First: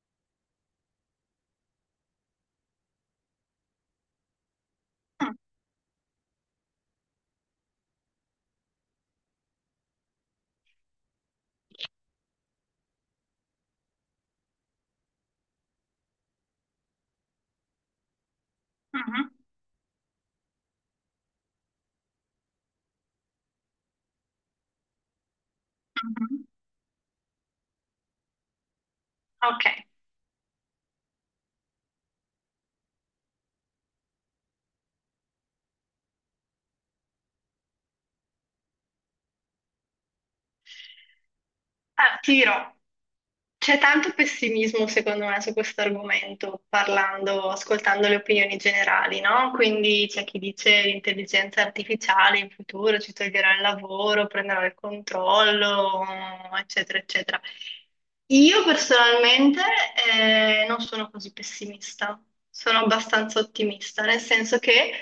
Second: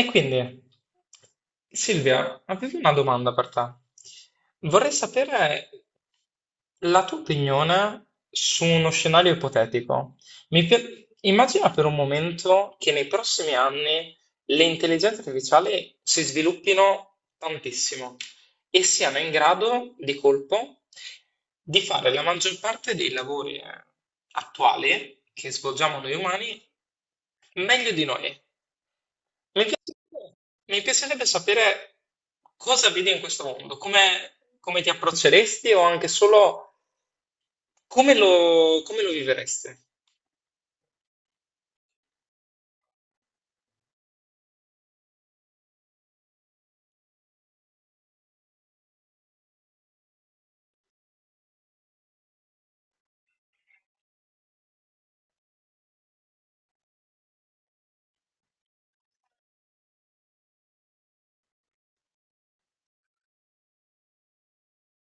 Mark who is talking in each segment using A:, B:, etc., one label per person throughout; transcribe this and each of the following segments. A: E quindi, Silvia, avevo una domanda per te. Vorrei
B: Mm,
A: sapere la tua opinione su uno scenario ipotetico. Immagina per un momento che nei prossimi anni le intelligenze artificiali si sviluppino tantissimo e siano
B: mhm,
A: in grado di colpo di fare la maggior parte dei lavori attuali che svolgiamo noi
B: mhm.
A: umani meglio di noi. Mi
B: Ok.
A: piacerebbe, mi piacerebbe sapere cosa vedi in questo mondo, come ti approcceresti o anche solo come lo viveresti.
B: Ah, ti dirò, c'è tanto pessimismo secondo me su questo argomento, parlando, ascoltando le opinioni generali, no? Quindi c'è chi dice l'intelligenza artificiale in futuro ci toglierà il lavoro, prenderà il controllo, eccetera, eccetera. Io personalmente non sono così pessimista, sono abbastanza ottimista, nel senso che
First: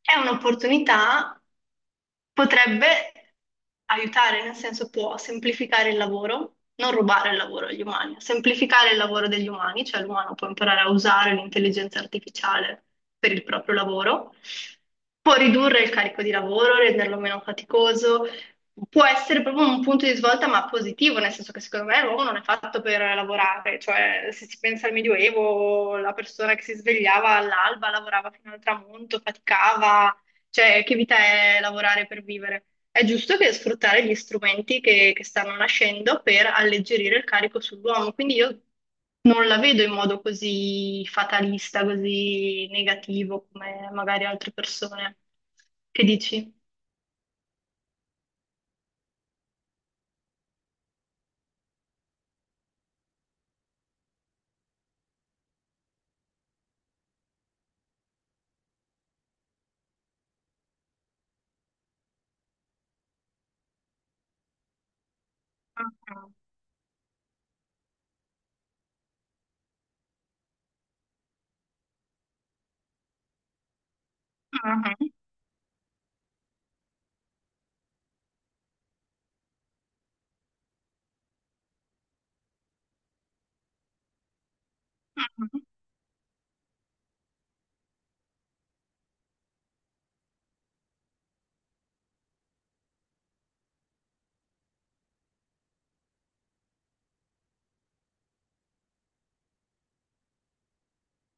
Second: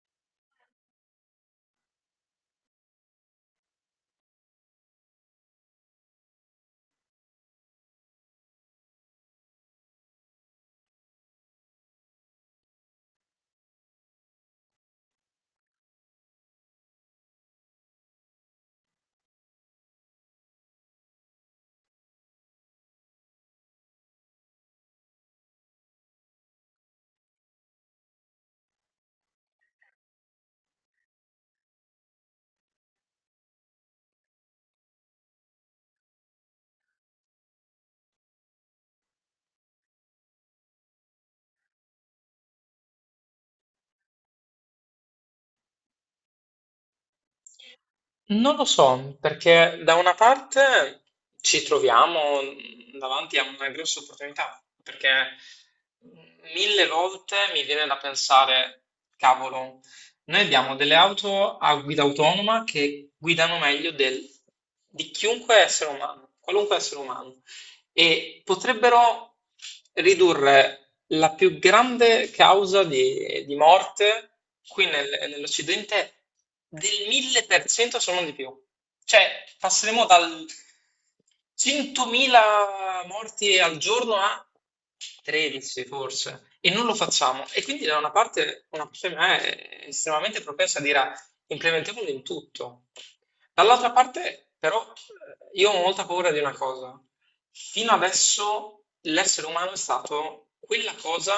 B: è un'opportunità, potrebbe aiutare, nel senso può semplificare il lavoro, non rubare il lavoro agli umani, semplificare il lavoro degli umani, cioè l'umano può imparare a usare l'intelligenza artificiale per il proprio lavoro, può ridurre il carico di lavoro, renderlo meno faticoso, può essere proprio un punto di svolta, ma positivo, nel senso che secondo me l'uomo non è fatto per lavorare, cioè se si pensa al Medioevo, la persona che si svegliava all'alba, lavorava fino al tramonto, faticava, cioè che vita è lavorare per vivere? È giusto che sfruttare gli strumenti che stanno nascendo per alleggerire il carico sull'uomo, quindi io non la vedo in modo così fatalista, così negativo come magari altre persone. Che dici?
A: Non lo so, perché da una parte ci troviamo davanti a una grossa opportunità, perché mille volte mi viene da pensare, cavolo, noi abbiamo delle auto a guida autonoma che guidano meglio di chiunque essere umano, qualunque essere umano. E potrebbero ridurre la più grande causa di morte qui
B: Mhm.
A: nell'Occidente del 1000%, se non di più. Cioè, passeremo dal 100.000 morti al giorno a
B: Mhm,
A: 13 forse, e non lo facciamo. E quindi da una parte di me è estremamente propensa a dire: "Ah, implementiamolo in tutto." Dall'altra parte, però, io ho molta paura di una cosa. Fino adesso l'essere umano è stato quella cosa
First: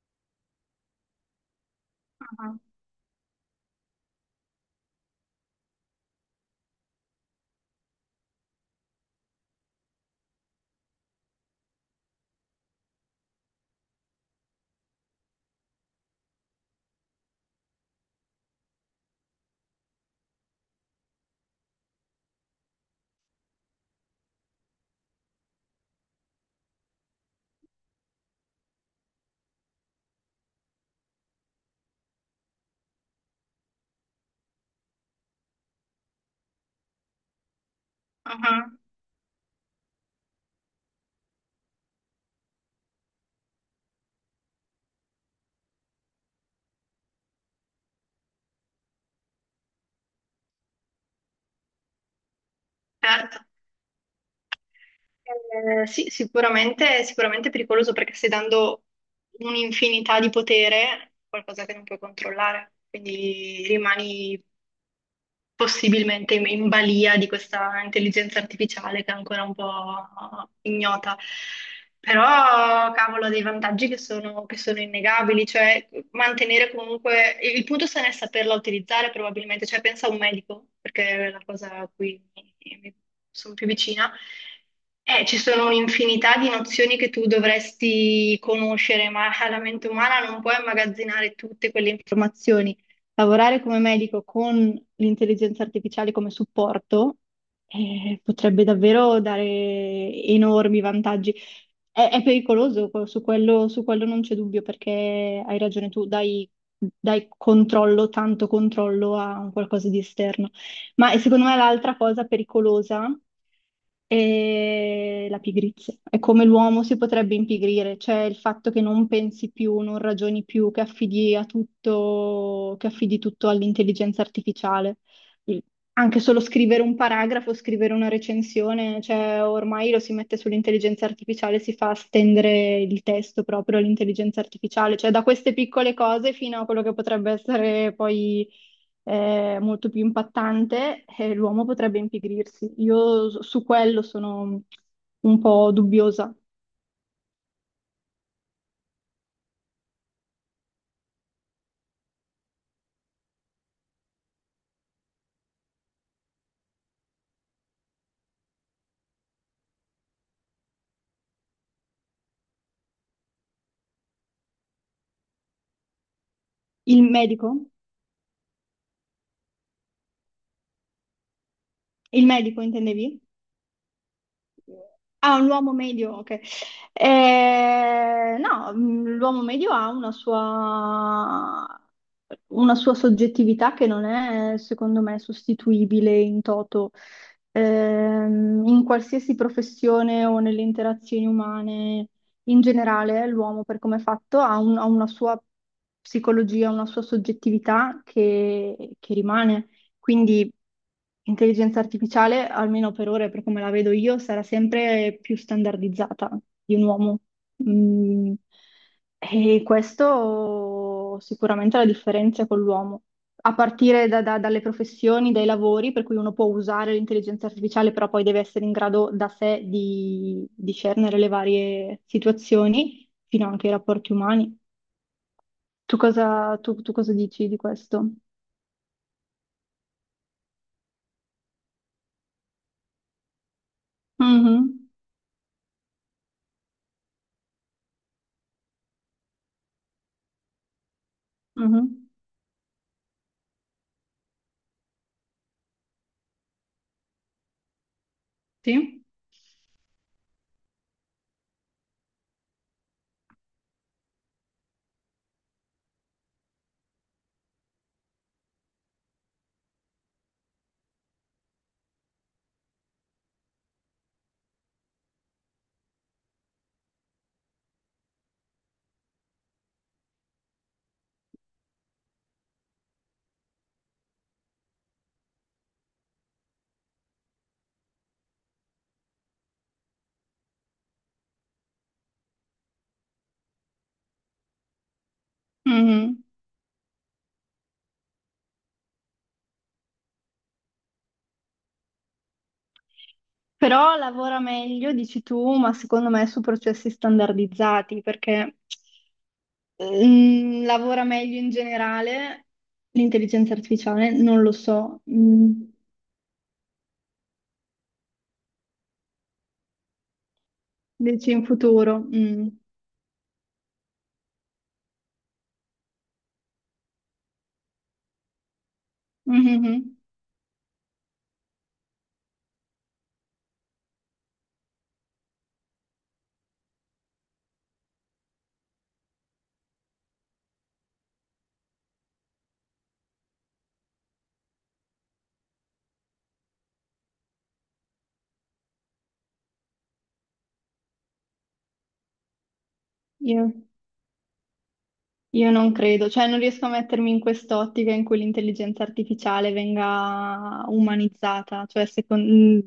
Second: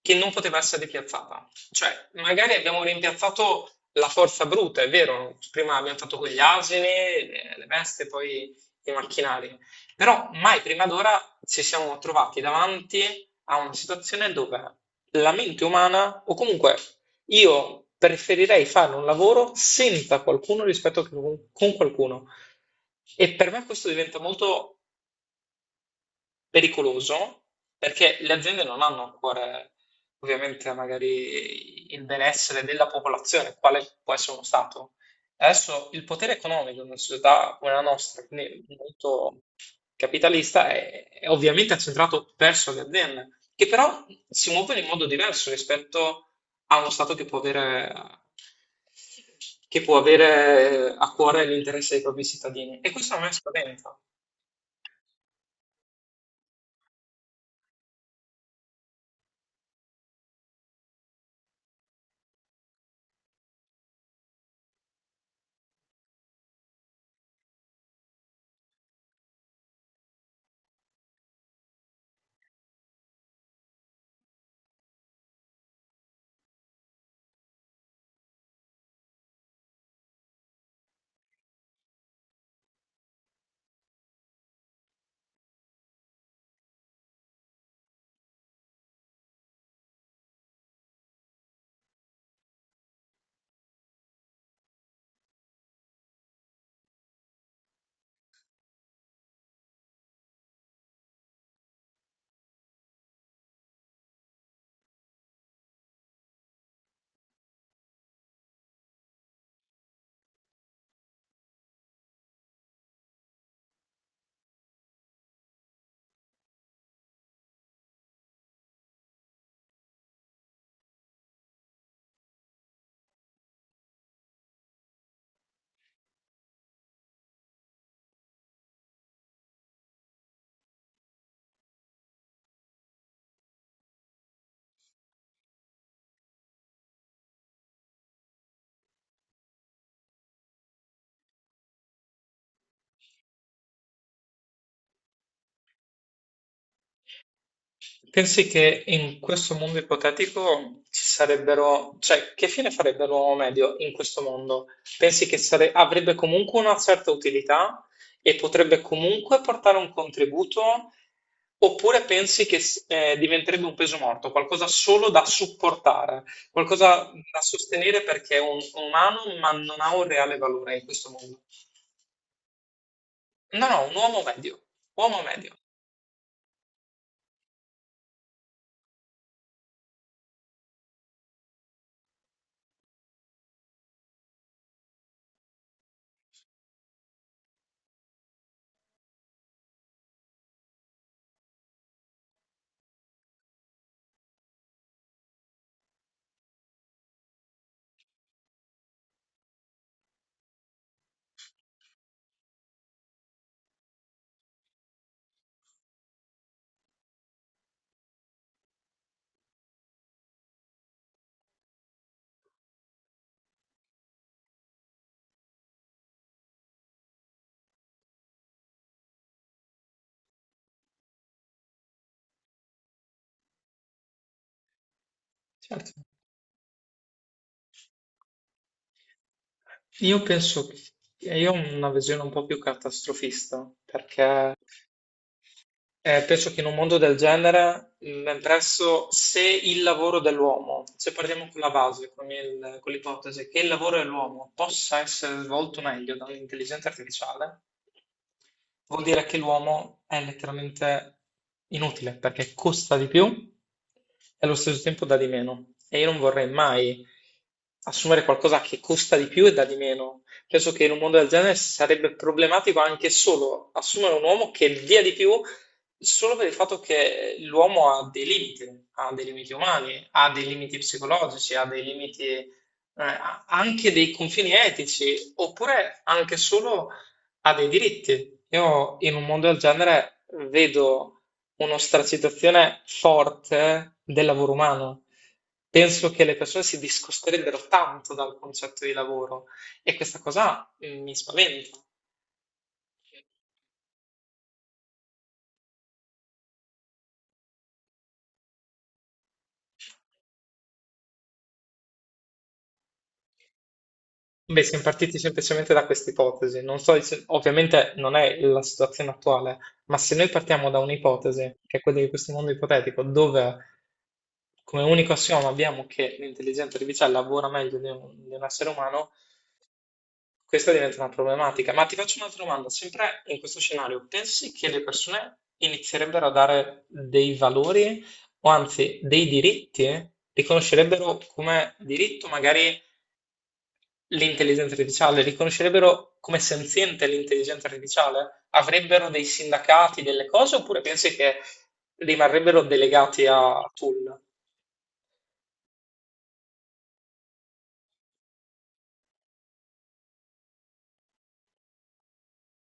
A: che non poteva essere rimpiazzata. Cioè, magari
B: mhm,
A: abbiamo rimpiazzato la forza bruta, è vero, prima abbiamo fatto con gli asini, le veste, poi i macchinari, però mai prima d'ora ci siamo trovati davanti a una situazione dove la mente umana, o comunque io preferirei fare un lavoro senza qualcuno rispetto che con qualcuno. E per me questo diventa molto pericoloso, perché le aziende non hanno ancora ovviamente magari il benessere della popolazione, quale può essere uno Stato. Adesso il potere economico in una società come la nostra, quindi
B: mhm,
A: molto capitalista, è ovviamente accentrato verso le aziende, che però si muovono in modo diverso rispetto a uno Stato che può avere a cuore l'interesse dei propri cittadini. E questo a me
B: certo.
A: spaventa.
B: Sì, sicuramente, sicuramente è pericoloso perché stai dando un'infinità di potere a qualcosa che non puoi controllare, quindi rimani possibilmente in balia di questa intelligenza artificiale che è ancora un po' ignota. Però, cavolo, ha dei vantaggi che sono innegabili, cioè mantenere comunque. Il punto sta nel saperla utilizzare probabilmente, cioè pensa a un medico, perché è la cosa a cui mi sono più vicina. Ci sono un'infinità di nozioni che tu dovresti conoscere, ma la mente umana non può immagazzinare tutte quelle informazioni. Lavorare come medico con l'intelligenza artificiale come supporto potrebbe davvero dare enormi vantaggi. È pericoloso, su quello, su quello, non c'è dubbio, perché hai ragione tu, dai, dai controllo, tanto controllo a un qualcosa di esterno. Ma e secondo me l'altra cosa pericolosa è la pigrizia. È come l'uomo si potrebbe impigrire, cioè il fatto che non pensi più, non ragioni più, che affidi a tutto, che affidi tutto all'intelligenza artificiale. Il- Anche solo scrivere un paragrafo, scrivere una recensione, cioè ormai lo si mette sull'intelligenza artificiale, si fa stendere il testo proprio all'intelligenza artificiale, cioè da queste piccole cose fino a quello che potrebbe essere poi molto più impattante, e l'uomo potrebbe impigrirsi. Io su quello sono un po' dubbiosa.
A: Pensi che in questo mondo ipotetico ci sarebbero, cioè, che fine farebbe l'uomo medio in questo mondo? Pensi che avrebbe comunque una certa utilità e potrebbe comunque portare un contributo? Oppure pensi che diventerebbe un peso morto, qualcosa solo da supportare,
B: Il
A: qualcosa da
B: medico?
A: sostenere perché è un umano ma non ha un reale valore in questo mondo?
B: Il medico intendevi?
A: No, no, un uomo
B: Ah, un
A: medio,
B: uomo medio, ok. No, l'uomo medio ha una sua soggettività che non è, secondo me, sostituibile in toto, in qualsiasi professione o nelle interazioni umane. In generale, l'uomo, per come è fatto, ha una sua psicologia, una sua soggettività che rimane. Quindi intelligenza artificiale, almeno per ora e per come la vedo io, sarà sempre più standardizzata di un uomo. Mm, E questo sicuramente è la differenza con l'uomo. A partire dalle professioni, dai lavori, per cui uno può usare l'intelligenza artificiale, però poi deve essere in grado da sé di discernere le varie situazioni, fino anche ai rapporti umani.
A: certo.
B: Tu cosa dici di questo?
A: Io penso, che io ho una visione un po' più catastrofista, perché
B: Mhm,
A: penso che in un mondo del genere, presso se il lavoro dell'uomo, se partiamo con la
B: mhm.
A: base, con con l'ipotesi che il lavoro dell'uomo possa essere svolto meglio dall'intelligenza artificiale, vuol
B: Sì?
A: dire che l'uomo è letteralmente inutile, perché costa di più e allo stesso tempo dà di meno. E io non vorrei mai assumere qualcosa che costa di più e dà di meno. Penso che in un mondo del genere sarebbe problematico anche solo assumere un uomo che dia di più. Solo per il fatto che l'uomo ha dei limiti umani, ha dei limiti psicologici, ha dei limiti, ha anche dei confini etici, oppure anche solo ha dei diritti. Io in un mondo del genere vedo un'ostracitazione forte del lavoro umano. Penso
B: Mhm.
A: che le persone si discosterebbero tanto dal concetto di lavoro e questa cosa mi spaventa.
B: Però lavora meglio, dici tu, ma secondo me su processi standardizzati, perché lavora meglio in generale l'intelligenza artificiale, non lo
A: Beh, siamo
B: so,
A: partiti
B: mm,
A: semplicemente da questa ipotesi. Non so, ovviamente non è la situazione attuale, ma se noi partiamo da
B: dici in
A: un'ipotesi, che è quella
B: futuro.
A: di questo
B: Mm.
A: mondo ipotetico, dove come unico assioma abbiamo che l'intelligenza artificiale lavora meglio di un essere umano,
B: Mhm.
A: questa diventa una problematica. Ma ti faccio un'altra domanda, sempre in questo scenario: pensi che le persone inizierebbero a dare dei valori o anzi dei diritti? Riconoscerebbero come diritto magari l'intelligenza artificiale, riconoscerebbero come senziente l'intelligenza artificiale? Avrebbero dei sindacati, delle cose, oppure pensi che rimarrebbero delegati
B: Io,
A: a tool?
B: io non credo, cioè non riesco a mettermi in quest'ottica in cui l'intelligenza artificiale venga umanizzata, cioè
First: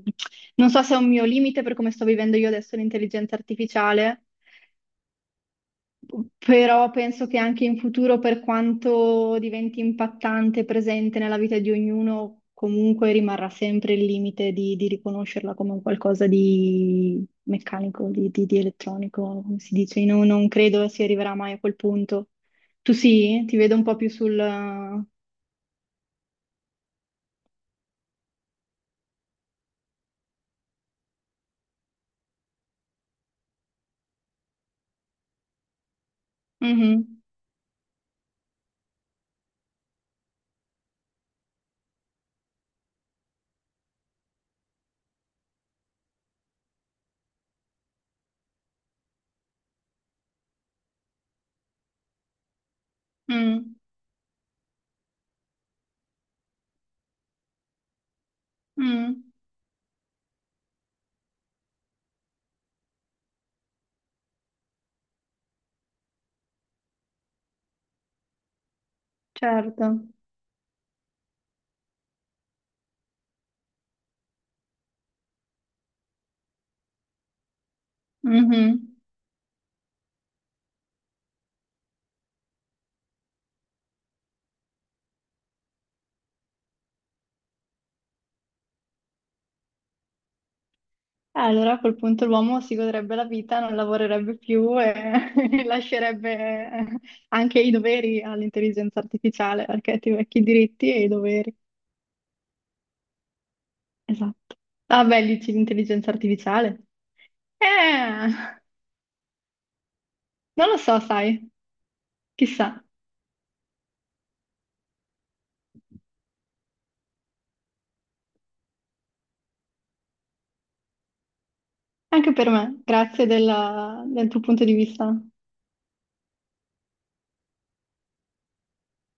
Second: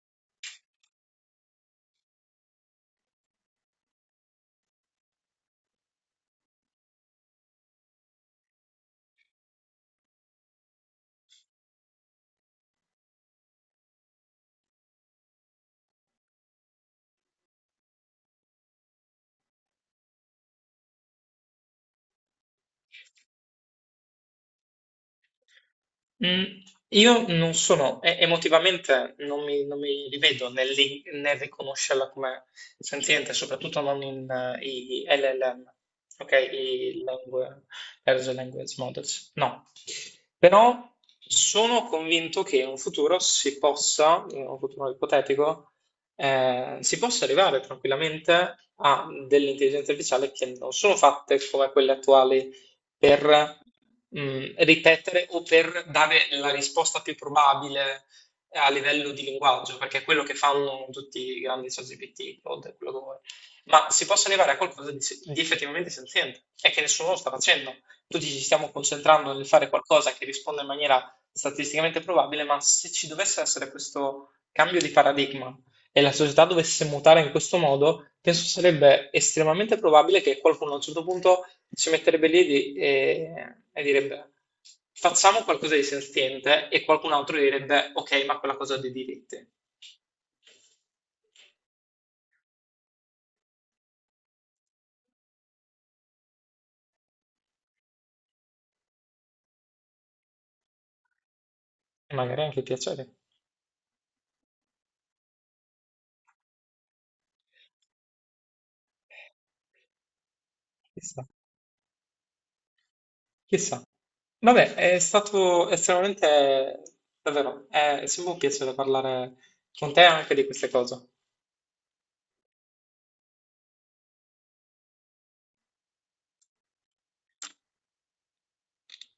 B: non so se è un mio limite per come sto vivendo io adesso l'intelligenza artificiale. Però penso che anche in futuro, per quanto diventi impattante e presente nella vita di ognuno, comunque rimarrà sempre il limite di, riconoscerla come un qualcosa di meccanico, di elettronico, come si dice. Io non credo si arriverà mai a quel punto. Tu sì? Ti vedo un po' più sul...
A: Mm, io non sono, emotivamente non mi rivedo nel, nel riconoscerla come senziente, soprattutto non in i LLM, ok?
B: Mhm,
A: Large Language Models, no. Però sono convinto che in un futuro si possa, in un futuro ipotetico, si possa arrivare tranquillamente a delle intelligenze artificiali che non sono fatte come quelle attuali per
B: mm,
A: ripetere o per dare la risposta più probabile a livello di
B: mm,
A: linguaggio, perché è quello che fanno tutti i grandi ChatGPT, Claude, quello che vuoi. Ma si possa arrivare a qualcosa di, di effettivamente senziente, e che nessuno lo sta facendo. Tutti ci stiamo concentrando nel fare
B: certo.
A: qualcosa che risponda in maniera statisticamente probabile, ma se ci dovesse essere questo cambio di paradigma e la società dovesse mutare in questo modo, penso
B: Mhm.
A: sarebbe estremamente probabile che qualcuno a un certo punto si metterebbe lì e direbbe: facciamo qualcosa di sentiente e qualcun altro direbbe ok, ma quella cosa ha dei diritti. E
B: Allora a quel punto l'uomo si godrebbe la vita, non lavorerebbe più e lascerebbe eh, anche i doveri all'intelligenza artificiale, perché ti vecchi i diritti e i doveri.
A: magari anche piacere,
B: Esatto. Ah, beh, dici l'intelligenza artificiale? Eh, Non lo so,
A: chissà,
B: sai, chissà.
A: chissà. Vabbè, è stato estremamente, davvero, è sempre un piacere parlare con te anche di queste cose.
B: Anche per me, grazie della- del tuo punto di vista.